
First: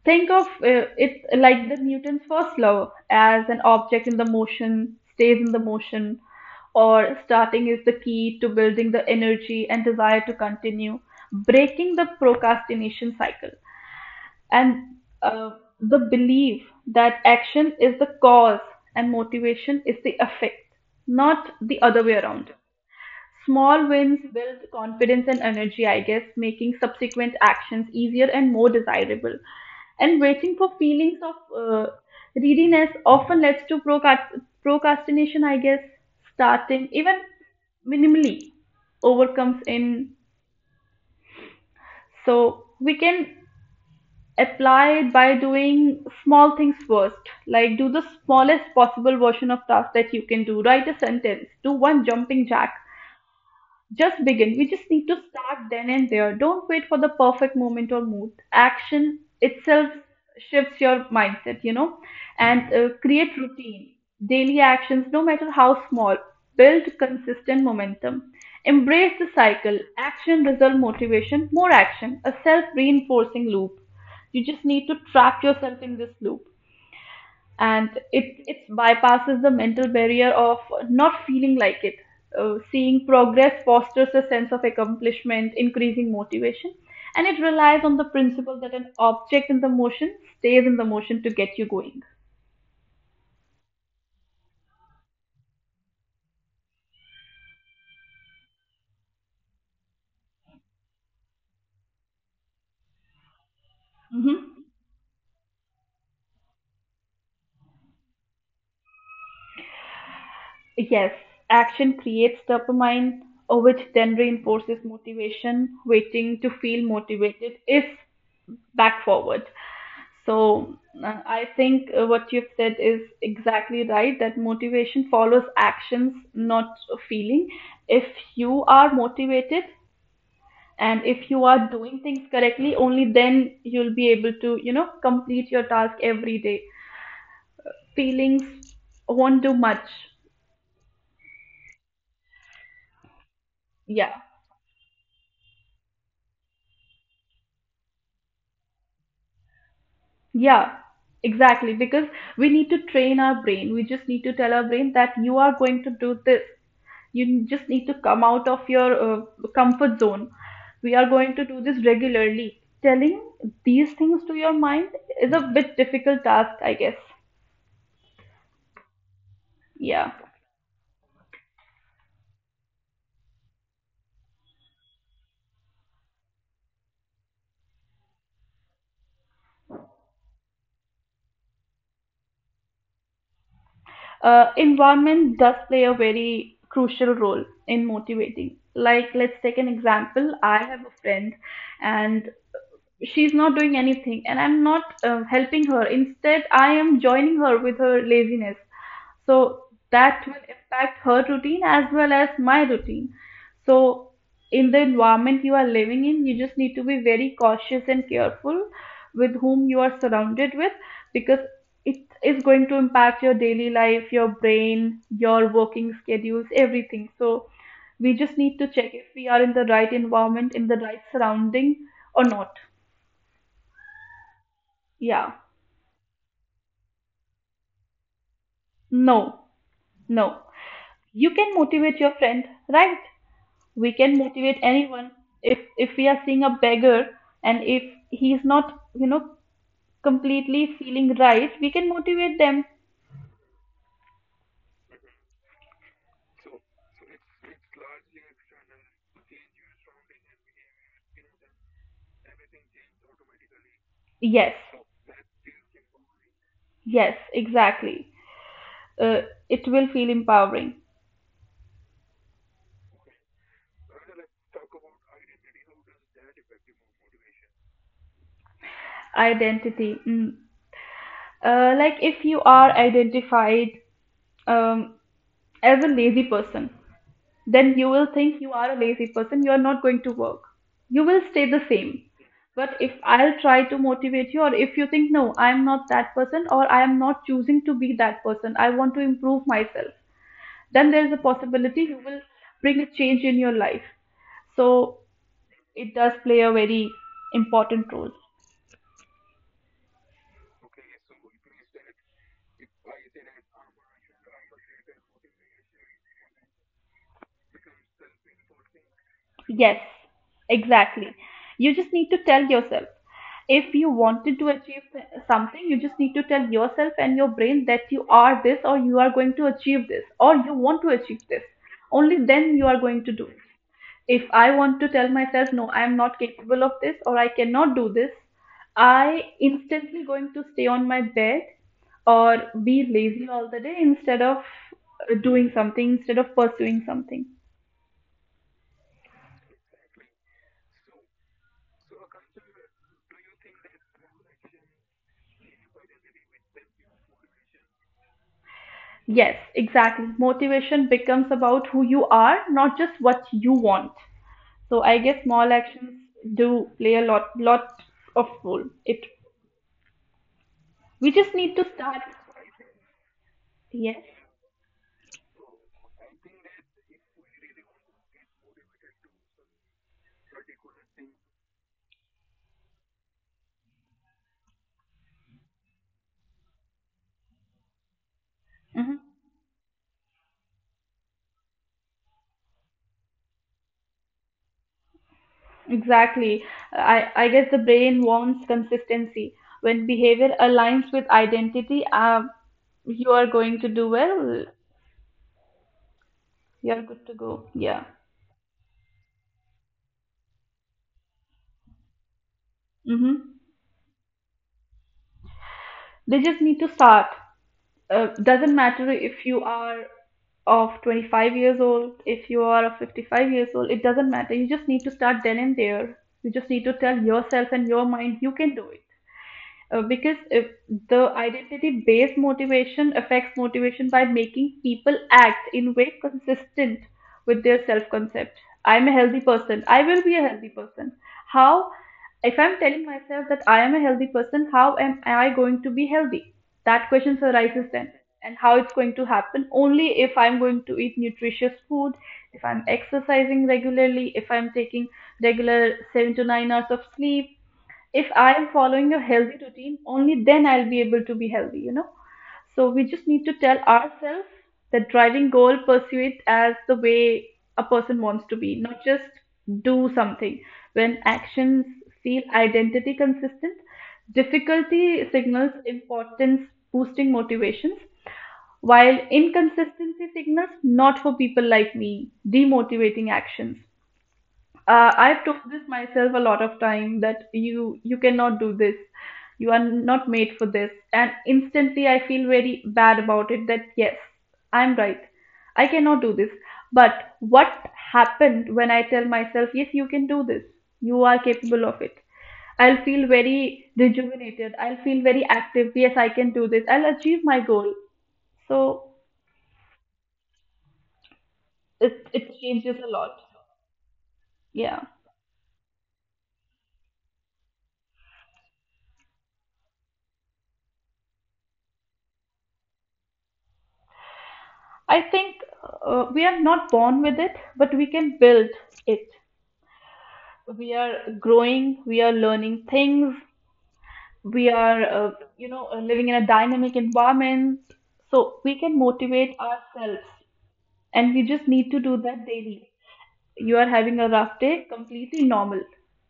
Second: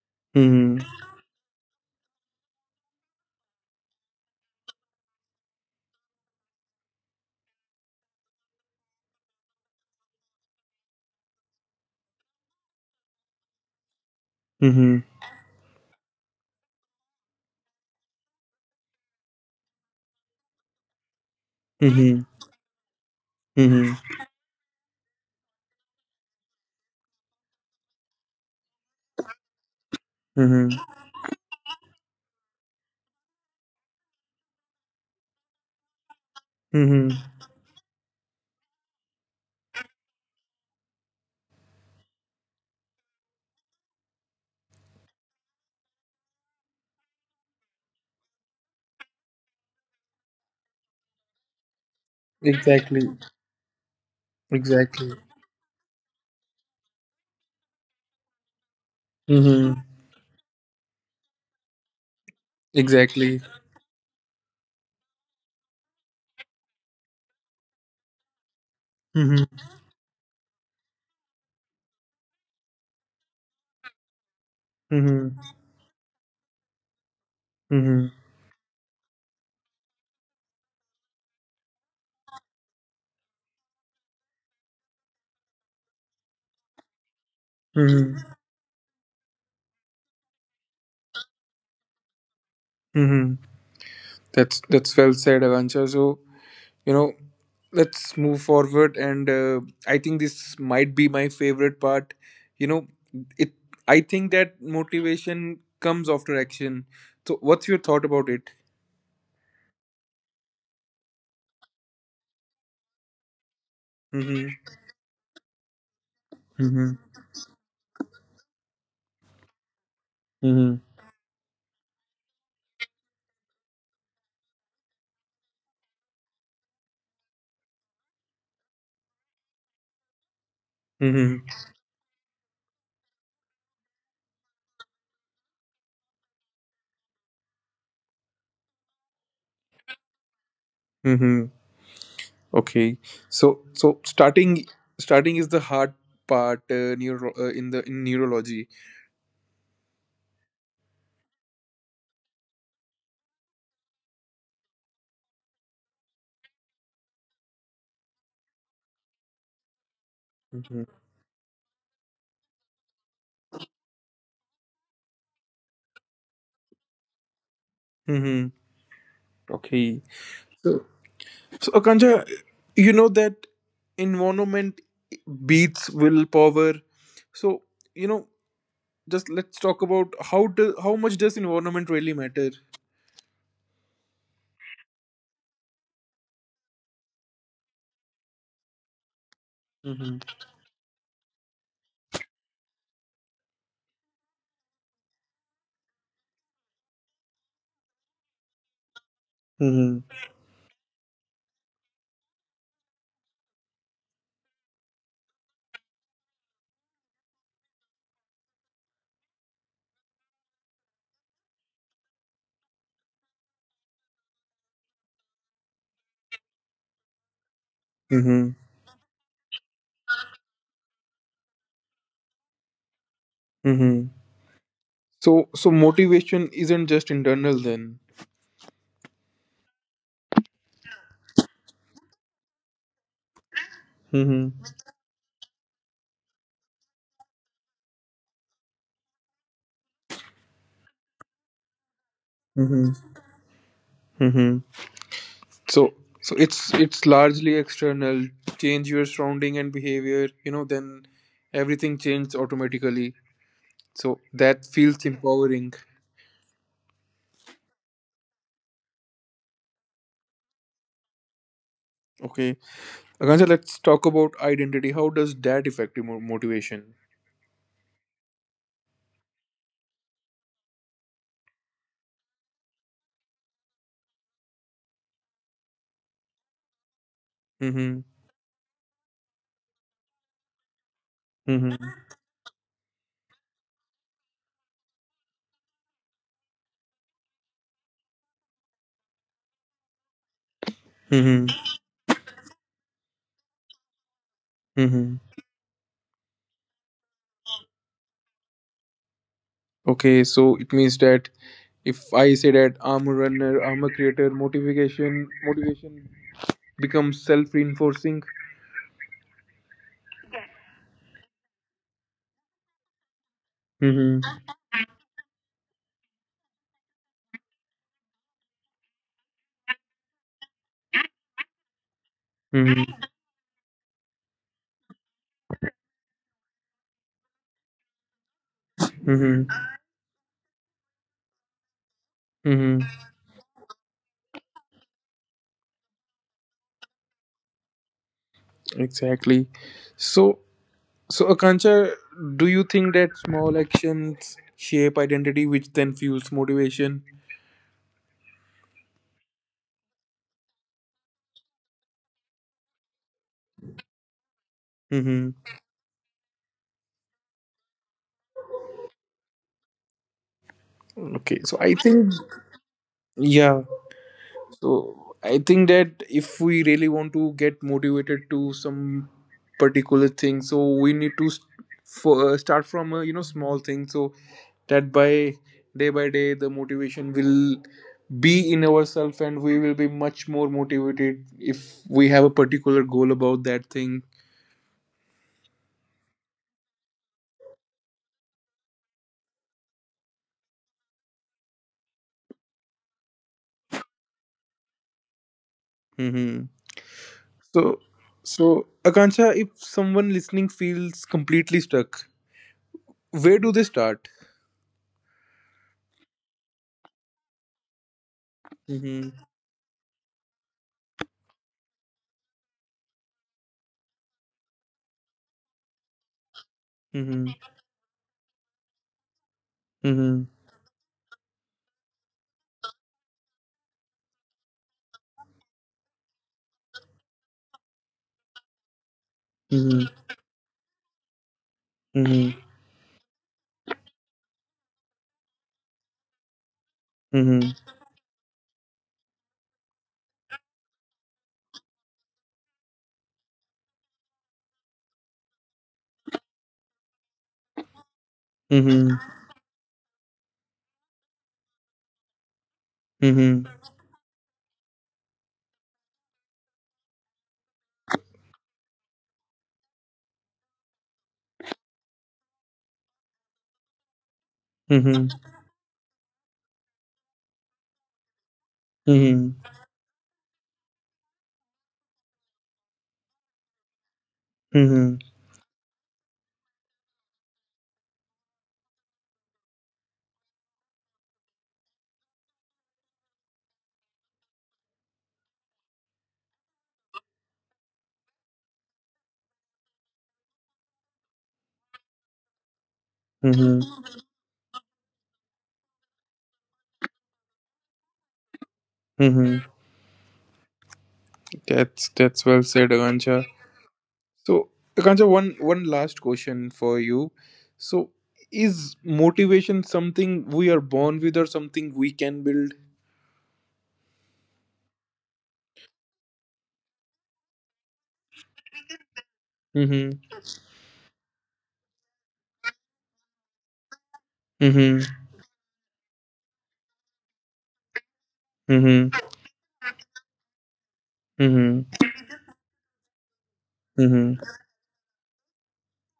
[SPEAKER 2] Think of
[SPEAKER 1] Mm-hmm.
[SPEAKER 2] it like the Newton's first law, as an object in the motion stays in the motion, or starting is the key to building the energy and desire to continue, breaking the procrastination cycle. And
[SPEAKER 1] Mm-hmm.
[SPEAKER 2] uh, the belief that action is the cause and motivation is the effect, not the other way
[SPEAKER 1] Mm-hmm.
[SPEAKER 2] around. Small
[SPEAKER 1] Mm-hmm.
[SPEAKER 2] wins build confidence and energy, I guess, making subsequent actions easier and more desirable. And waiting for
[SPEAKER 1] Mm-hmm.
[SPEAKER 2] feelings of readiness often leads to procrastination, I guess, starting even
[SPEAKER 1] Mm-hmm.
[SPEAKER 2] minimally overcomes in. So we can apply it by doing small things first, like do the smallest possible version of task that you can do. Write a sentence, do one jumping jack,
[SPEAKER 1] Exactly.
[SPEAKER 2] just begin. We just need to
[SPEAKER 1] Exactly.
[SPEAKER 2] start then and there. Don't wait for the perfect moment or mood. Action
[SPEAKER 1] Mm-hmm.
[SPEAKER 2] itself shifts your mindset, and create
[SPEAKER 1] Exactly.
[SPEAKER 2] routine. Daily actions, no matter how small, build consistent momentum. Embrace the cycle. Action, result, motivation, more action. A self reinforcing loop. You just need to
[SPEAKER 1] Mm-hmm.
[SPEAKER 2] trap yourself in this loop, and
[SPEAKER 1] Mm-hmm.
[SPEAKER 2] it bypasses the mental barrier of not feeling like it. Seeing progress fosters a sense of accomplishment, increasing motivation, and it relies on the
[SPEAKER 1] Mm-hmm.
[SPEAKER 2] principle that an object in the motion stays in the motion to get you going.
[SPEAKER 1] Mm-hmm. That's well said, Avancha. So, you know, let's move forward, and I think this might be my favorite part. You know, it. I think
[SPEAKER 2] Mm-hmm.
[SPEAKER 1] that motivation comes after action. So what's your thought about it?
[SPEAKER 2] Yes, action creates dopamine, which then
[SPEAKER 1] Mm-hmm.
[SPEAKER 2] reinforces motivation. Waiting to feel
[SPEAKER 1] Mm-hmm.
[SPEAKER 2] motivated is back forward. So
[SPEAKER 1] Mm-hmm.
[SPEAKER 2] I think what you've said is exactly right, that motivation follows actions, not a feeling. If you are motivated and if
[SPEAKER 1] Mm-hmm.
[SPEAKER 2] you are doing things correctly, only then you'll be able to complete your task every day. Feelings won't do much.
[SPEAKER 1] Mm-hmm. Okay. So
[SPEAKER 2] Yeah.
[SPEAKER 1] starting is the hard part neuro in the in neurology.
[SPEAKER 2] Yeah, exactly. Because we need to train our brain. We just need to tell our brain that you are going to do this. You just need to come out of your comfort zone.
[SPEAKER 1] Mm-hmm.
[SPEAKER 2] We are going to do this regularly. Telling these things to your mind is a bit difficult task, I guess.
[SPEAKER 1] Mm-hmm. Okay.
[SPEAKER 2] Yeah.
[SPEAKER 1] So, Akanksha, you know that environment beats willpower. So, you know, just let's talk about how much does environment really matter?
[SPEAKER 2] Environment does play a very crucial role in motivating. Like, let's take an
[SPEAKER 1] Hmm.
[SPEAKER 2] example. I have a friend, and she's not doing anything and I'm not helping her, instead I am joining her with her laziness. So
[SPEAKER 1] Mm-hmm.
[SPEAKER 2] that will impact her routine as well as my routine. So in the environment you are living in, you just need to be very cautious and careful with whom you are surrounded with, because it is going to impact your daily life, your brain, your working schedules, everything. So we just
[SPEAKER 1] Mm-hmm.
[SPEAKER 2] need to check if we are in the right environment, in the right surrounding or not.
[SPEAKER 1] Mm-hmm.
[SPEAKER 2] Yeah.
[SPEAKER 1] So, motivation isn't just internal then.
[SPEAKER 2] No, no. You can motivate your friend, right? We can
[SPEAKER 1] Hmm.
[SPEAKER 2] motivate anyone. If we are seeing a beggar and if he's not, you know, completely feeling right, we can motivate them.
[SPEAKER 1] Mm-hmm. Mm-hmm. So, it's largely external. Change your surrounding and behavior. Then everything changes automatically. So
[SPEAKER 2] Yes.
[SPEAKER 1] that feels empowering.
[SPEAKER 2] Yes, exactly. Uh, it will feel empowering.
[SPEAKER 1] Okay. Akansha, let's talk about identity. How does that affect your motivation?
[SPEAKER 2] Identity. Mm. Like if you are identified um, as a lazy person, then you
[SPEAKER 1] Mm-hmm.
[SPEAKER 2] will think you are a lazy person, you are not going to work. You will stay the
[SPEAKER 1] Mm-hmm.
[SPEAKER 2] same. But if I'll try to motivate you, or if you think, no, I'm not that person, or I am not choosing to be that person, I want to improve myself, then there's a
[SPEAKER 1] Mm-hmm.
[SPEAKER 2] possibility you will bring a change in your life. So
[SPEAKER 1] Mm-hmm.
[SPEAKER 2] it does play a very important role.
[SPEAKER 1] Okay, so it means that if I say that I'm a runner, I'm a creator, motivation becomes self-reinforcing.
[SPEAKER 2] Yes, exactly. You just need to tell yourself. If you
[SPEAKER 1] Mm-hmm.
[SPEAKER 2] wanted to achieve something, you just need to tell yourself and your brain that you are this, or you are going to achieve this, or you want to achieve this. Only then you are
[SPEAKER 1] Mm-hmm.
[SPEAKER 2] going to do it. If I want to tell myself, no, I am not capable of this, or I cannot do this, I
[SPEAKER 1] Mm-hmm.
[SPEAKER 2] instantly going to stay on my bed or be
[SPEAKER 1] Mm-hmm.
[SPEAKER 2] lazy all the day instead of doing something, instead of pursuing something.
[SPEAKER 1] Exactly. So Akansha, do you think that small actions shape identity which then fuels motivation?
[SPEAKER 2] Yes, exactly. Motivation becomes about who you are, not just what you want. So I guess
[SPEAKER 1] Mm-hmm.
[SPEAKER 2] small actions do play a lot, lot of role. It. We just
[SPEAKER 1] Okay,
[SPEAKER 2] need to
[SPEAKER 1] so I
[SPEAKER 2] start.
[SPEAKER 1] think yeah
[SPEAKER 2] Yes.
[SPEAKER 1] so I think that if we really want to get motivated to some particular thing, so we need to start from a small thing, so that by day the motivation will be in
[SPEAKER 2] Hmm.
[SPEAKER 1] ourselves and we will be much more motivated if we have a particular goal about that thing.
[SPEAKER 2] Exactly. I guess the brain wants consistency. When behavior aligns with identity, you are going to do well.
[SPEAKER 1] Mm-hmm.
[SPEAKER 2] You are good to go. Yeah.
[SPEAKER 1] So, Akansha, if someone listening feels completely stuck,
[SPEAKER 2] Mm-hmm.
[SPEAKER 1] where do they start?
[SPEAKER 2] They just need to start. Uh, doesn't matter
[SPEAKER 1] Mm-hmm.
[SPEAKER 2] if you are of 25 years old, if you are of 55 years old, it doesn't matter. You just need to start then and there. You just need to tell
[SPEAKER 1] Mm-hmm.
[SPEAKER 2] yourself and your mind you can do it. Because
[SPEAKER 1] Mm-hmm.
[SPEAKER 2] if the identity based motivation affects motivation by making people act in way consistent with their self concept. I'm a healthy person. I will be a healthy person. How, if
[SPEAKER 1] Mm-hmm.
[SPEAKER 2] I'm telling myself that I am a healthy person, how am I going to be healthy? That question
[SPEAKER 1] Mhm.
[SPEAKER 2] arises then. And how it's going to happen, only if I'm going to eat nutritious food, if I'm exercising regularly, if I'm taking regular 7 to 9 hours of sleep, if I am following a
[SPEAKER 1] Mhm.
[SPEAKER 2] healthy routine, only then I'll be able to be healthy, you know. So we just need to
[SPEAKER 1] Mhm.
[SPEAKER 2] tell ourselves that driving goal, pursue it as the way a person wants to be, not just do something. When actions feel identity consistent, difficulty
[SPEAKER 1] Mhm.
[SPEAKER 2] signals importance, boosting motivations, while
[SPEAKER 1] Mhm.
[SPEAKER 2] inconsistency signals not for people like me, demotivating actions.
[SPEAKER 1] Mhm.
[SPEAKER 2] I've told this myself a lot of time that you cannot do this. You are not made for this. And instantly I feel very bad about it, that yes, I'm right. I cannot do this. But what happened when I tell myself, yes, you can do this. You are capable of it. I'll feel very
[SPEAKER 1] Mhm.
[SPEAKER 2] rejuvenated. I'll feel very active. Yes, I can do this. I'll achieve my goal. So
[SPEAKER 1] Mhm. That's
[SPEAKER 2] it
[SPEAKER 1] that's
[SPEAKER 2] it
[SPEAKER 1] well
[SPEAKER 2] changes
[SPEAKER 1] said,
[SPEAKER 2] a lot.
[SPEAKER 1] Akanksha. So,
[SPEAKER 2] Yeah.
[SPEAKER 1] Akanksha, one last question for you. So, is motivation something we are born with, or something we can build?
[SPEAKER 2] I think we are not born with it, but we can build it.
[SPEAKER 1] Mhm.
[SPEAKER 2] We are growing, we are learning things, we are,
[SPEAKER 1] Mhm.
[SPEAKER 2] uh, living in a dynamic environment. So we can
[SPEAKER 1] Mhm.
[SPEAKER 2] motivate ourselves, and we just need
[SPEAKER 1] Mhm.
[SPEAKER 2] to do that daily. You are having a
[SPEAKER 1] Mhm.
[SPEAKER 2] rough day, completely normal.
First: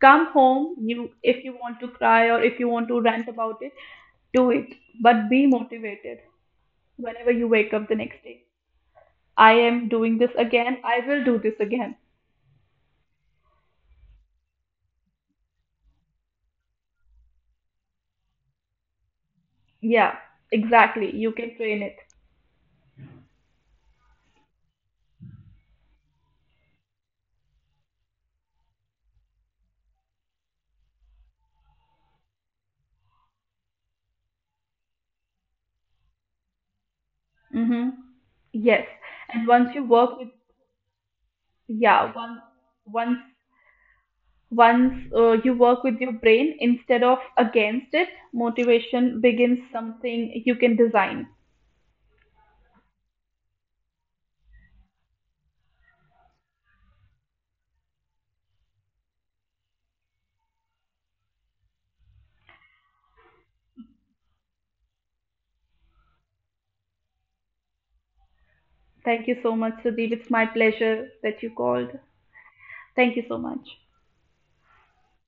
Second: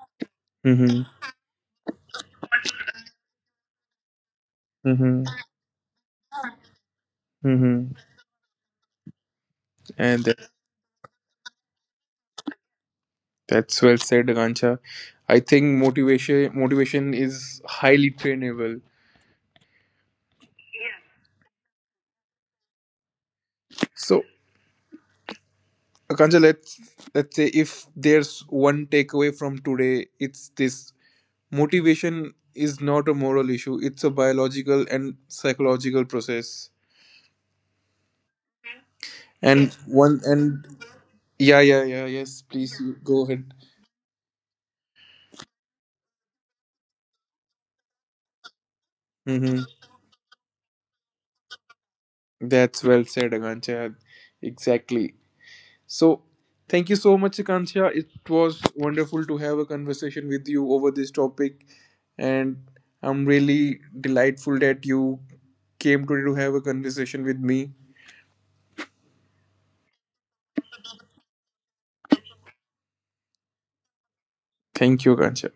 [SPEAKER 2] Come home,
[SPEAKER 1] Mhm.
[SPEAKER 2] you if you want to cry or if you want to rant about it, do it,
[SPEAKER 1] Mhm.
[SPEAKER 2] but be motivated whenever you wake up
[SPEAKER 1] Mhm.
[SPEAKER 2] the next day. I am doing
[SPEAKER 1] And
[SPEAKER 2] this
[SPEAKER 1] that,
[SPEAKER 2] again. I will do this again.
[SPEAKER 1] that's well said, Akanksha. I think motivation is highly trainable.
[SPEAKER 2] Yeah, exactly. You can train it.
[SPEAKER 1] So, Akanja, let's say if there's one takeaway from today, it's this: motivation is not a moral issue; it's a biological and psychological process.
[SPEAKER 2] Mm-hmm. Yes. And
[SPEAKER 1] And
[SPEAKER 2] once you
[SPEAKER 1] one
[SPEAKER 2] work with,
[SPEAKER 1] and Yeah, yeah, yeah,
[SPEAKER 2] yeah,
[SPEAKER 1] yes.
[SPEAKER 2] one,
[SPEAKER 1] Please you go ahead.
[SPEAKER 2] once once you work with your brain instead of against it, motivation
[SPEAKER 1] Mm-hmm.
[SPEAKER 2] begins something you can design.
[SPEAKER 1] That's well said, Akancha. Exactly. So thank you so much, Akansha. It was wonderful to have a conversation with you over this topic, and I'm really delightful that you came today to have a conversation with me.
[SPEAKER 2] Thank you so much, Sudeep. It's my pleasure that you called. Thank you so much.
[SPEAKER 1] Thank you, Akansha.